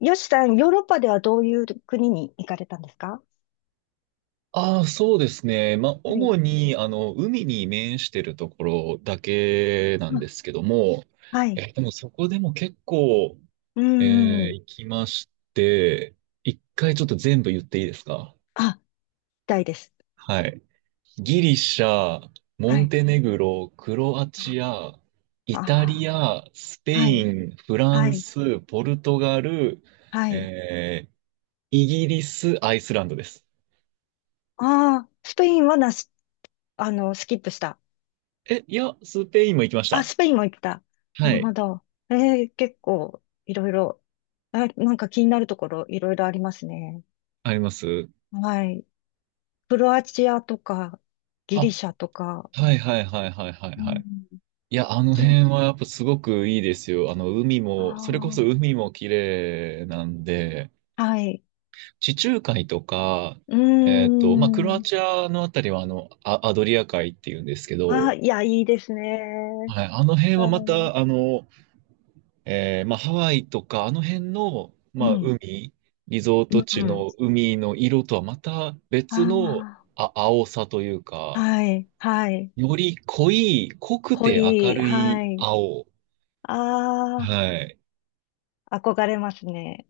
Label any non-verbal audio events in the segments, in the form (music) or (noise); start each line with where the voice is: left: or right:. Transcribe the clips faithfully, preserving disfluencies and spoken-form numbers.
left: よしさん、ヨーロッパではどういう国に行かれたんですか？
right: ああ、そうですね。まあ、
left: はい。
right: 主に、あの、海に面してるところだけなん
left: あ、
right: ですけども、
left: はい。
right: えーでもそこでも結構、
left: うー
right: えー
left: ん。
right: 行きまして、一回ちょっと全部言っていいですか？
left: あ、行たいです。
right: はい。ギリシャ、モ
left: は
right: ン
left: い。
right: テネグロ、クロア
left: あ
right: チア、イタ
left: あ
right: リア、スペ
left: あ、は
right: イ
left: い。
right: ン、フラ
left: は
right: ン
left: い。
right: ス、ポルトガル、
left: はい。
right: えーイギリス、アイスランドです。
left: ああ、スペインはなし、あの、スキップした。
right: え、いや、スペインも行きまし
left: あ、
right: た。
left: スペインも行った。
right: は
left: なる
right: い。
left: ほど。えー、結構、いろいろ、あ、なんか気になるところ、いろいろありますね。
right: あります。
left: はい。クロアチアとか、ギリ
right: あ、
left: シャとか、
right: はいはいはいはいはい
left: う
right: は
left: ん。
right: い。いや、あの
left: ち
right: 辺はやっぱすごくいいですよ。あの、海も、それこそ
left: あ
right: 海も綺麗なんで、
left: あ、はい。
right: 地中海とか、
left: う
right: え
left: ー
right: っと、まあ、クロア
left: ん。
right: チアのあたりは、あの、ア、アドリア海っていうんですけ
left: ああ、
right: ど、
left: いや、いいですね。
right: はい、あの辺は
left: は
right: ま
left: い。
right: た、あの、えーまあ、ハワイとか、あの辺の、
left: う
right: まあ、
left: ん。
right: 海、リゾー
left: う
right: ト地
left: ん。
right: の海の色とはまた別の、
left: あ
right: あ、青さという
left: あ、
right: か、
left: はい、はい。
right: より濃い、濃く
left: 濃
right: て明
left: い、
right: る
left: は
right: い
left: い。
right: 青。
left: あ
right: はい。
left: あ、憧れますね。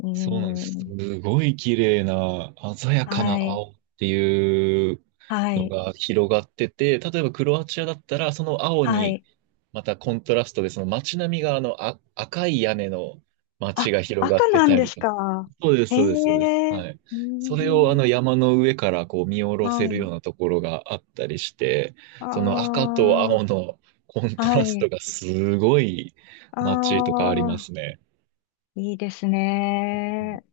left: う
right: そうなんで
left: ー
right: す。
left: ん。
right: すごい綺麗な、鮮やかな
left: はい、
right: 青っていう
left: は
right: の
left: い、
right: が広がってて、例えばクロアチアだったら、その青
left: は
right: に、
left: い。
right: またコントラストで、その街並みがあのあ赤い屋根の街
left: あ、
right: が広がっ
left: 赤
right: て
left: なん
right: た
left: で
right: り
left: す
right: とか。
left: か？
right: そうです、
left: へ
right: そうです、そうです。
left: え、
right: は
left: う
right: い。
left: ー
right: それをあ
left: ん。
right: の山の上からこう見下ろせ
left: は
right: るよ
left: い。
right: うなところがあったりして、
left: あ
right: その赤と青のコン
left: あ、
right: ト
left: は
right: ラス
left: い。
right: トがすごい
left: あ
right: 街とかあります
left: あ、
right: ね。
left: いいですね。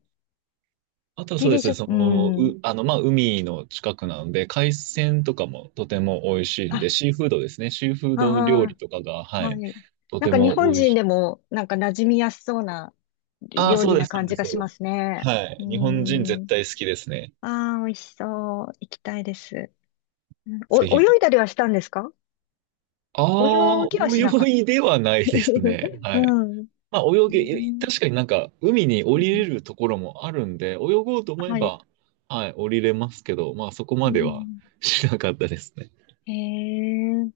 right: あとはそ
left: ギ
right: うで
left: リ
right: す
left: シ
right: ね、
left: ャ、
right: そ
left: う
right: の、
left: ん。
right: う、あの、まあ、海の近くなので、海鮮とかもとても美味しいんで、
left: あ、
right: シーフードですね、シーフード料理
left: あ
right: とかが、は
left: は
right: い、
left: い。
right: と
left: なん
right: て
left: か日
right: も
left: 本
right: 美味し
left: 人
right: い。
left: でも、なんか馴染みやすそうな
right: ああ、
left: 料
right: そう
left: 理
right: で
left: な
right: す、そう
left: 感
right: で
left: じ
right: す、
left: が
right: そう
left: し
right: です。
left: ますね。
right: は
left: うー
right: い、日本人絶
left: ん。
right: 対好きですね。
left: ああ、美味しそう。行きたいです。うん
right: ぜひ
left: お、
right: ぜひ。
left: 泳いだりはしたんですか？
right: ああ、
left: 泳ぎはしなか
right: 泳
left: った。
right: いではないですね。
left: (laughs) う
right: はい。
left: ん。
right: まあ、泳
left: う
right: げ、
left: ん、
right: 確かになんか、海に降りれるところもあるんで、泳ごうと思え
left: はい。
right: ば、はい、降りれますけど、まあ、そこ
left: う
right: までは
left: ん、
right: しなかったですね。
left: へえ。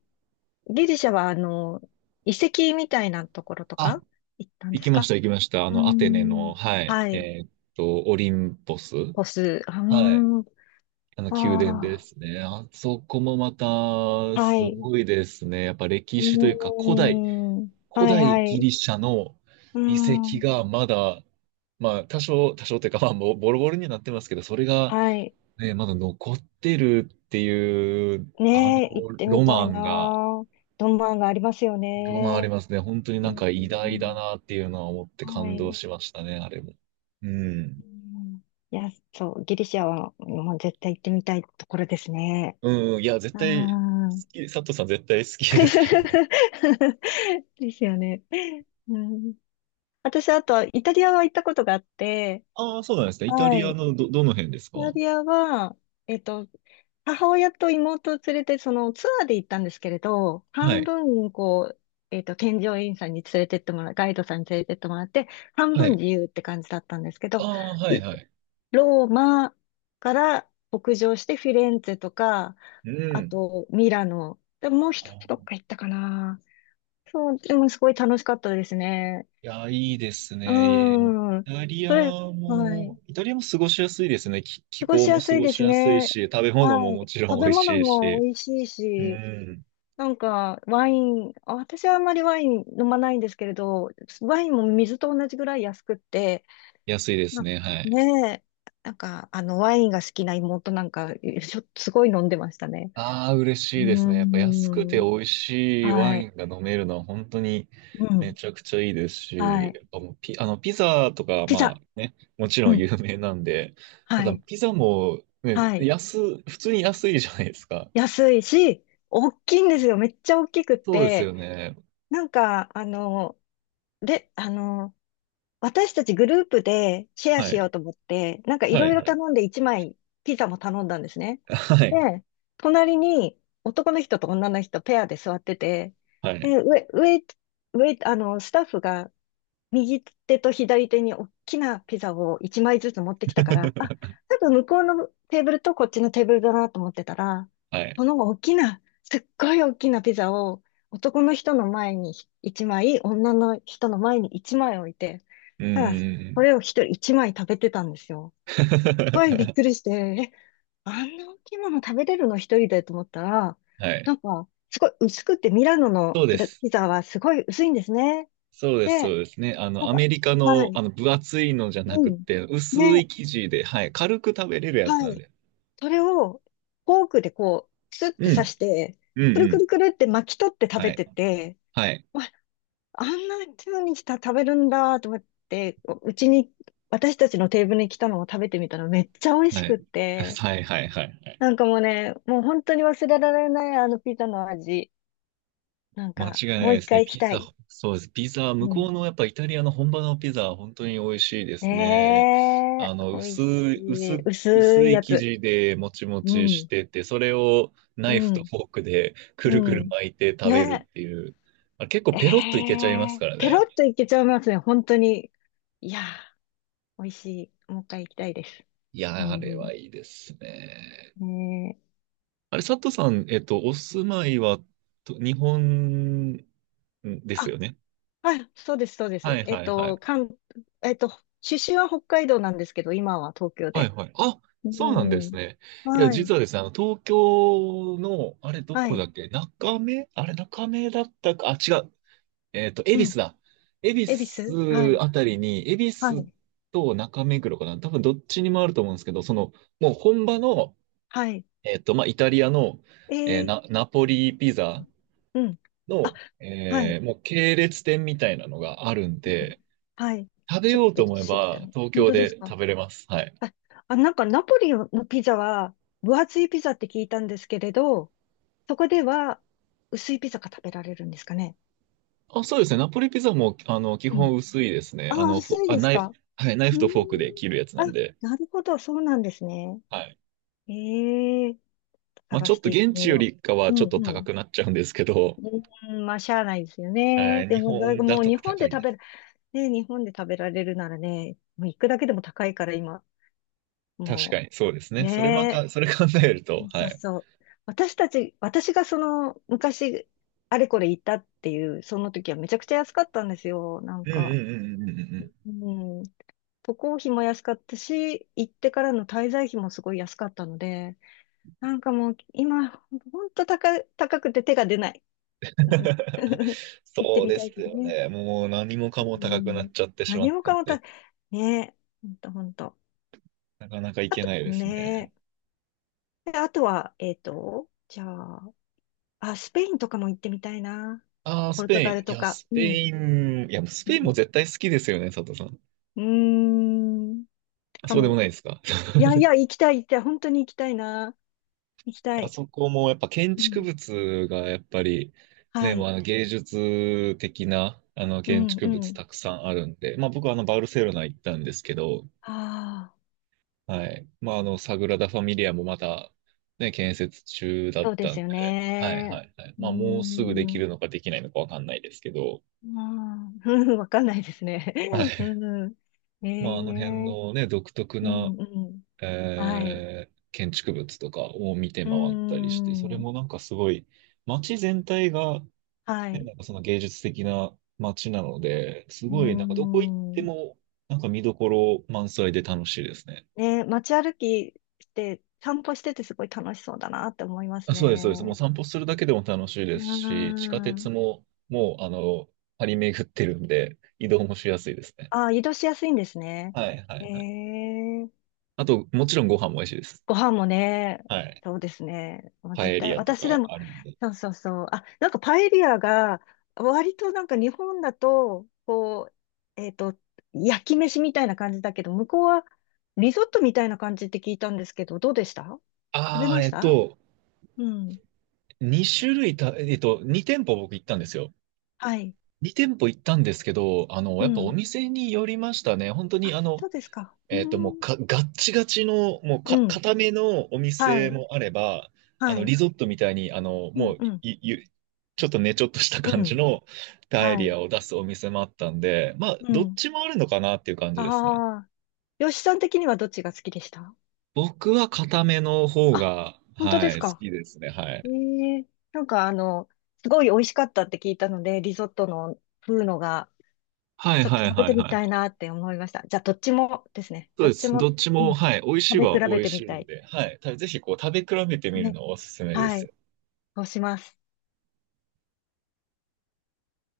left: ギリシャは、あの、遺跡みたいなところと
right: あ、
left: か行ったん
right: 行
left: で
right: き
left: す
right: まし
left: か？
right: た、行きました。あ
left: う
right: の、
left: ー
right: アテネ
left: ん。
right: の、はい、
left: はい。
right: えーっと、オリンポス。
left: ポス。うー
right: はい。
left: ん。
right: あの、宮殿で
left: あ
right: すね。あそこもまた、
left: あ。は
right: す
left: い。
right: ごいですね。やっぱ歴
left: う
right: 史というか、古代、
left: ーん。
right: 古
left: はいは
right: 代ギ
left: い。
right: リシャの
left: うー
right: 遺跡
left: ん。
right: がまだ、まあ、多少、多少というか、まあ、もうボロボロになってますけど、それが、
left: はい。
right: ね、まだ残ってるっていう、あの、
left: ねえ、行ってみ
right: ロ
left: たい
right: マ
left: な。
right: ンが、
left: ロマンがありますよ
right: ロマンあり
left: ね。
right: ますね。本当に
left: う
right: な
left: ー
right: んか偉大だ
left: ん。
right: なっていうのは思って
left: は
right: 感
left: い。
right: 動
left: う
right: しましたね、あれも。うん。
left: ーん、いや、そう、ギリシアはもう絶対行ってみたいところですね。
right: うん、いや、絶
left: うー
right: 対、好
left: ん。
right: き、佐藤さん絶対好きですよね。
left: (laughs) ですよね。うん、私、あと、イタリアは行ったことがあって、
right: ああ、そうなんですか。イタ
left: は
right: リ
left: い。
right: ア
left: イ
right: のど、どの辺ですか？
left: タ
right: は
left: リアは、えっと、母親と妹を連れて、そのツアーで行ったんですけれど、半
right: い。
left: 分、こう、えっと、添乗員さんに連れてってもらう、ガイドさんに連れてってもらって、半
right: は
left: 分
right: い。
left: 自由って感じだったんですけ
right: あ
left: ど、
right: あ、はい、はい。
left: ローマから北上してフィレンツェとか、
right: う
left: あ
right: ん。
left: とミラノ、でもう一つ
right: あ、
left: どっか行ったかな。そう、でもすごい楽しかったですね。
right: いや、いいです
left: う
right: ね。イ
left: ーん。
right: タリア
left: それ、はい。
right: も、イタリアも過ごしやすいですね。気、気
left: 過ご
right: 候
left: し
right: も
left: やす
right: 過
left: い
right: ご
left: で
right: し
left: す
right: やすい
left: ね。
right: し、食べ物も
left: は
right: も
left: い。
right: ちろ
left: 食
right: ん美
left: べ
right: 味
left: 物
right: しい
left: も
right: し。
left: 美味しい
right: う
left: し、
right: ん。
left: なんかワイン、あ私はあんまりワイン飲まないんですけれど、ワインも水と同じぐらい安くって、
right: 安いです
left: な
right: ね。はい。
left: ねえ、なんかあのワインが好きな妹なんか、しょ、すごい飲んでましたね。
right: ああ、嬉
left: う
right: しいです
left: ー
right: ね。やっぱ安くて美
left: ん。
right: 味しいワ
left: は
right: イ
left: い。
right: ンが飲めるのは本当に
left: う
right: め
left: ん。
right: ちゃくちゃいいです
left: は
right: し、
left: い。
right: やっぱもうピ、あの、ピザとか、
left: ピ
right: ま
left: ザ。
right: あね、もち
left: う
right: ろん
left: ん。
right: 有名なんで、た
left: は
right: だ
left: い。
right: ピザもね、
left: はい。
right: 安、普通に安いじゃないですか。
left: 安いし、大きいんですよ。めっちゃ大きくっ
right: そうです
left: て、
right: よね。
left: なんか、あの、で、あの、私たちグループでシェア
right: は
left: しよう
right: い。
left: と思って、なんかい
right: は
left: ろい
right: い、
left: ろ
right: はい。
left: 頼んでいちまいピザも頼んだんですね。
right: はい。
left: で、隣に男の人と女の人ペアで座ってて、
right: はい。
left: で、上、上、上、あの、スタッフが右手と左手に大きなピザをいちまいずつ持ってきたから、あ、
right: (laughs)
left: 多分向こうのテーブルとこっちのテーブルだなと思ってたら、
right: はい。
left: この大きな、すっごい大きなピザを男の人の前にいちまい、女の人の前にいちまい置いて、
right: うん、う
left: ただ、
right: ん、う
left: そ
right: ん。
left: れを一人一枚食べてたんですよ。はい、びっく
right: (laughs)
left: りして、え、あんな大きいもの食べれるの一人でと思ったら、
right: はい。
left: なんか、すごい薄くて、ミラノの
right: そうで
left: ピラ、
right: す。
left: ピザはすごい薄いんですね。
right: そうです、そう
left: で、
right: ですね。あ
left: な
right: の、
left: ん
right: アメ
left: か、
right: リカ
left: は
right: の、あ
left: い、
right: の、分厚いのじゃな
left: う
right: く
left: ん、
right: て、薄
left: ね、
right: い生地で、はい、軽く食べれるやつな
left: は
right: ん
left: い。
right: で。
left: それを、フォークでこう、スッ
right: う
left: て刺
right: ん、
left: して、
right: うん、う
left: くるく
right: ん。
left: るくるって巻き取って食
right: は
left: べ
right: い、
left: てて、
right: はい、
left: わあんな風にした、食べるんだと思って、うちに、私たちのテーブルに来たのを食べてみたらめっちゃ美味
right: は
left: し
right: い。
left: くっ
right: (laughs)
left: て、
right: はい、はい、はい、はい。
left: なんかもうね、もう本当に忘れられない、あのピザの味。なん
right: 間違
left: か、
right: いない
left: もう
right: で
left: 一
right: すね。
left: 回行き
right: ピ
left: た
right: ザ、
left: い。
right: そうです。ピザ、向
left: う
right: こ
left: ん。
right: うのやっぱイタリアの本場のピザは本当に美味しいですね。
left: ね
right: あ
left: え、
right: の、
left: 美味
right: 薄
left: し
right: い、薄、
left: い。薄
right: 薄
left: い
right: い
left: や
right: 生
left: つ。
right: 地でもちも
left: う
right: ちし
left: ん、
right: てて、それをナ
left: う
right: イフと
left: ん、
right: フォークでく
left: う
right: るくる
left: ん。
right: 巻いて食べる
left: ね
right: っていう。あれ結構
left: え、
right: ペロッとい
left: え
right: けちゃいます
left: ー、
right: から
left: ペロ
right: ね。
left: ッといけちゃいますね、本当に。いやー、美味しい。もう一回行きたいです。
right: い
left: う
right: や、あれ
left: ん、
right: はいいですね。
left: ねえ。
right: あれ、佐藤さん、えっと、お住まいはと日本です
left: あ、
right: よね？
left: はい、そうです、そうで
right: は
left: す。
right: い
left: えっ
right: はいはい。
left: と、関、えっと、出身は北海道なんですけど、今は東京
right: はい
left: で。
right: はい。あ、
left: う
right: そうなんです
left: ん。
right: ね。いや、
left: はい、
right: 実はですね、あの、東京の、あれ、ど
left: は
right: こだ
left: い、
right: っけ中目あれ、中目だったか、あ、違う。えっと、恵
left: う
right: 比
left: ん。
right: 寿だ。恵比
left: 恵比寿、は
right: 寿
left: い、
right: あたりに、恵比
left: は
right: 寿
left: い、
right: と中目黒かな。多分、どっちにもあると思うんですけど、その、もう本場の、
left: はい。
right: えっと、まあ、イタリアの、
left: え
right: えー
left: ー、
right: な、ナポリピザ。
left: うん。あ、
right: の、
left: はい、
right: えーもう系列店みたいなのがあるん
left: うん。
right: で、
left: はい。
right: 食べ
left: ちょっ
right: よう
left: と
right: と思え
left: 知りたい。
right: ば東
left: 本
right: 京
left: 当です
right: で
left: か？
right: 食べれます。はい。
left: あ、あ、なんかナポリのピザは、分厚いピザって聞いたんですけれど、そこでは薄いピザが食べられるんですかね。
right: あ、そうですね。ナポリピザも、あの、基
left: う
right: 本
left: ん。
right: 薄いですね。
left: あ、
right: あの、フォ
left: 薄い
right: あ、
left: です
right: ナイフ、
left: か？
right: はい、ナイ
left: う
right: フ
left: ーん。
right: とフォークで切るやつな
left: あ、
right: んで。
left: なるほど、そうなんですね。
right: はい。
left: ええ、
right: まあ、
left: 探
right: ちょっ
left: し
right: と
left: ていって
right: 現地
left: み
right: よ
left: よ
right: りかは
left: う。
right: ちょっ
left: うん
right: と
left: う
right: 高
left: ん。
right: くなっちゃうんですけど、
left: うーん、まあ、しゃあないですよ
right: は
left: ね。
right: い、
left: で
right: 日
left: も、だい
right: 本
left: ぶ
right: だ
left: もう
right: と
left: 日本
right: 高
left: で
right: い
left: 食
right: で
left: べ
right: す。
left: る、ね、日本で食べられるならね、もう行くだけでも高いから今、
right: 確
left: も
right: かに、そうです
left: う、
right: ね。それま
left: ねえ、
right: か、それ考えると、
left: そ
right: は
left: う
right: い。
left: そう。私たち、私がその、昔、あれこれ行ったっていう、その時はめちゃくちゃ安かったんですよ、なん
right: うんうん
left: か。
right: うんうんうんうん。
left: うん。渡航費も安かったし、行ってからの滞在費もすごい安かったので、なんかもう今、ほんと高、高くて手が出ない。うん
right: (laughs)
left: (laughs) 行って
right: そう
left: み
right: で
left: た
right: す
left: いけど
right: よ
left: ね。
right: ね。もう何もかも
left: う
right: 高くなっ
left: ん。
right: ちゃってしま
left: 何
right: っ
left: も
right: た
left: か
right: ん
left: もた、
right: で。
left: ねえ、ほんとほんと。
right: なかなか行
left: あ
right: け
left: と、
right: ないですね。
left: ねえ。であとは、えっと、じゃあ、あ、スペインとかも行ってみたいな。
right: ああ、
left: ポ
right: ス
left: ルト
right: ペイ
left: ガル
right: ン。い
left: と
right: や、
left: か。
right: スペ
left: うん。
right: イン。いや、もうス
left: う
right: ペインも
left: ん。
right: 絶対好きですよね、佐藤さん。
left: うーん。
right: あ、
left: か
right: そうでも
left: も。
right: ないですか。(laughs)
left: いやいや、行きたい、行きたい。本当に行きたいな。行きた
right: あ
left: い。
right: そこもやっぱ建
left: う
right: 築
left: ん。
right: 物がやっぱり、ね、
left: は
right: もう
left: い。
right: あの芸術的なあの
left: う
right: 建
left: ん、
right: 築
left: う
right: 物
left: ん。
right: たくさんあるんで、まあ僕はあのバルセロナ行ったんですけど、
left: ああ、
right: はい。まああのサグラダ・ファミリアもまたね、建設中だっ
left: そうで
right: たん
left: すよ
right: で、はい
left: ね。
right: はいはい。
left: うー
right: まあもうすぐでき
left: ん。
right: るのかできないのかわかんないですけど、
left: ああ、うん (laughs) わかんないですね。
right: は
left: (laughs)
right: い。
left: うん、え
right: まああの辺
left: え、
right: のね、独特
left: う
right: な
left: ん、うん。はい。
right: えー建築物とかを見て
left: う
right: 回ったりして、それ
left: ん。
right: もなんかすごい、街全体が、
left: は
right: ね、
left: い。
right: なんかその芸術的な街なので、す
left: う
right: ごいなんかどこ行って
left: ん。
right: も、なんか見どころ満載で楽しいですね。
left: ね、街歩きして、散歩しててすごい楽しそうだなって思います
right: あ、そうです、そうです。もう
left: ね。
right: 散歩するだけでも楽しいで
left: う
right: すし、地下鉄
left: ん。
right: ももう、あの、張り巡ってるんで、移動もしやすいですね。
left: ああ、移動しやすいんですね。
right: はい、は
left: え
right: い、はい。
left: え、
right: あと、もちろんご飯も美味しいです。
left: ご飯もね、
right: はい。
left: そうですね。もう
right: パ
left: 絶
right: エリ
left: 対、
right: アと
left: 私で
right: か
left: も、
right: あるんで。
left: そうそうそう。あ、なんかパエリアが、割となんか日本だと、こう、えっと、焼き飯みたいな感じだけど、向こうはリゾットみたいな感じって聞いたんですけど、どうでした？食べ
right: ああ、
left: まし
right: えっ
left: た？
right: と、
left: うん。
right: 2種類た、えっと、に店舗僕行ったんですよ。
left: はい。
right: に店舗行ったんですけど、あの、
left: う
right: やっぱお
left: ん。
right: 店によりましたね。本当に
left: あ、
right: あの、
left: そうですか。う
right: えっと、もう
left: ん。
right: か、ガッチガチの、もう
left: う
right: か、
left: ん。
right: 固めのお
left: は
right: 店
left: い。
right: もあれば、あ
left: は
right: の、リ
left: い。
right: ゾットみたいに、あの、
left: うん。
right: もう、
left: うん。
right: い、ゆちょっとね、ちょっとした
left: う
right: 感じ
left: ん。
right: のパエ
left: は
right: リ
left: い。
right: アを出すお店もあったんで、まあ、
left: う
right: どっ
left: ん。
right: ちもあるのかなっていう感じですね。
left: ああ。吉さん的にはどっちが好きでした？
right: 僕は固めの方
left: あ、
right: が、
left: 本当
right: は
left: で
right: い、
left: す
right: 好
left: か？
right: きですね。は
left: え
right: い。
left: え、なんかあの、すごい美味しかったって聞いたので、リゾットの風のが、
right: はい
left: ちょっと
right: はい
left: 食べ
right: は
left: て
right: い
left: み
right: は
left: たい
right: い。
left: なって思いました。じゃあ、どっちもですね。
right: そう
left: ど
right: で
left: っち
right: す。ど
left: も、
right: っち
left: う
right: も、
left: ん、
right: はい、美味し
left: 食
right: い
left: べ
right: は
left: 比べ
right: 美味
left: てみ
right: しい
left: た
right: ん
left: い。
right: で、はい、たぜひこう食べ比べてみる
left: ね。
right: のをおすすめで
left: はい。
right: す。
left: そうします。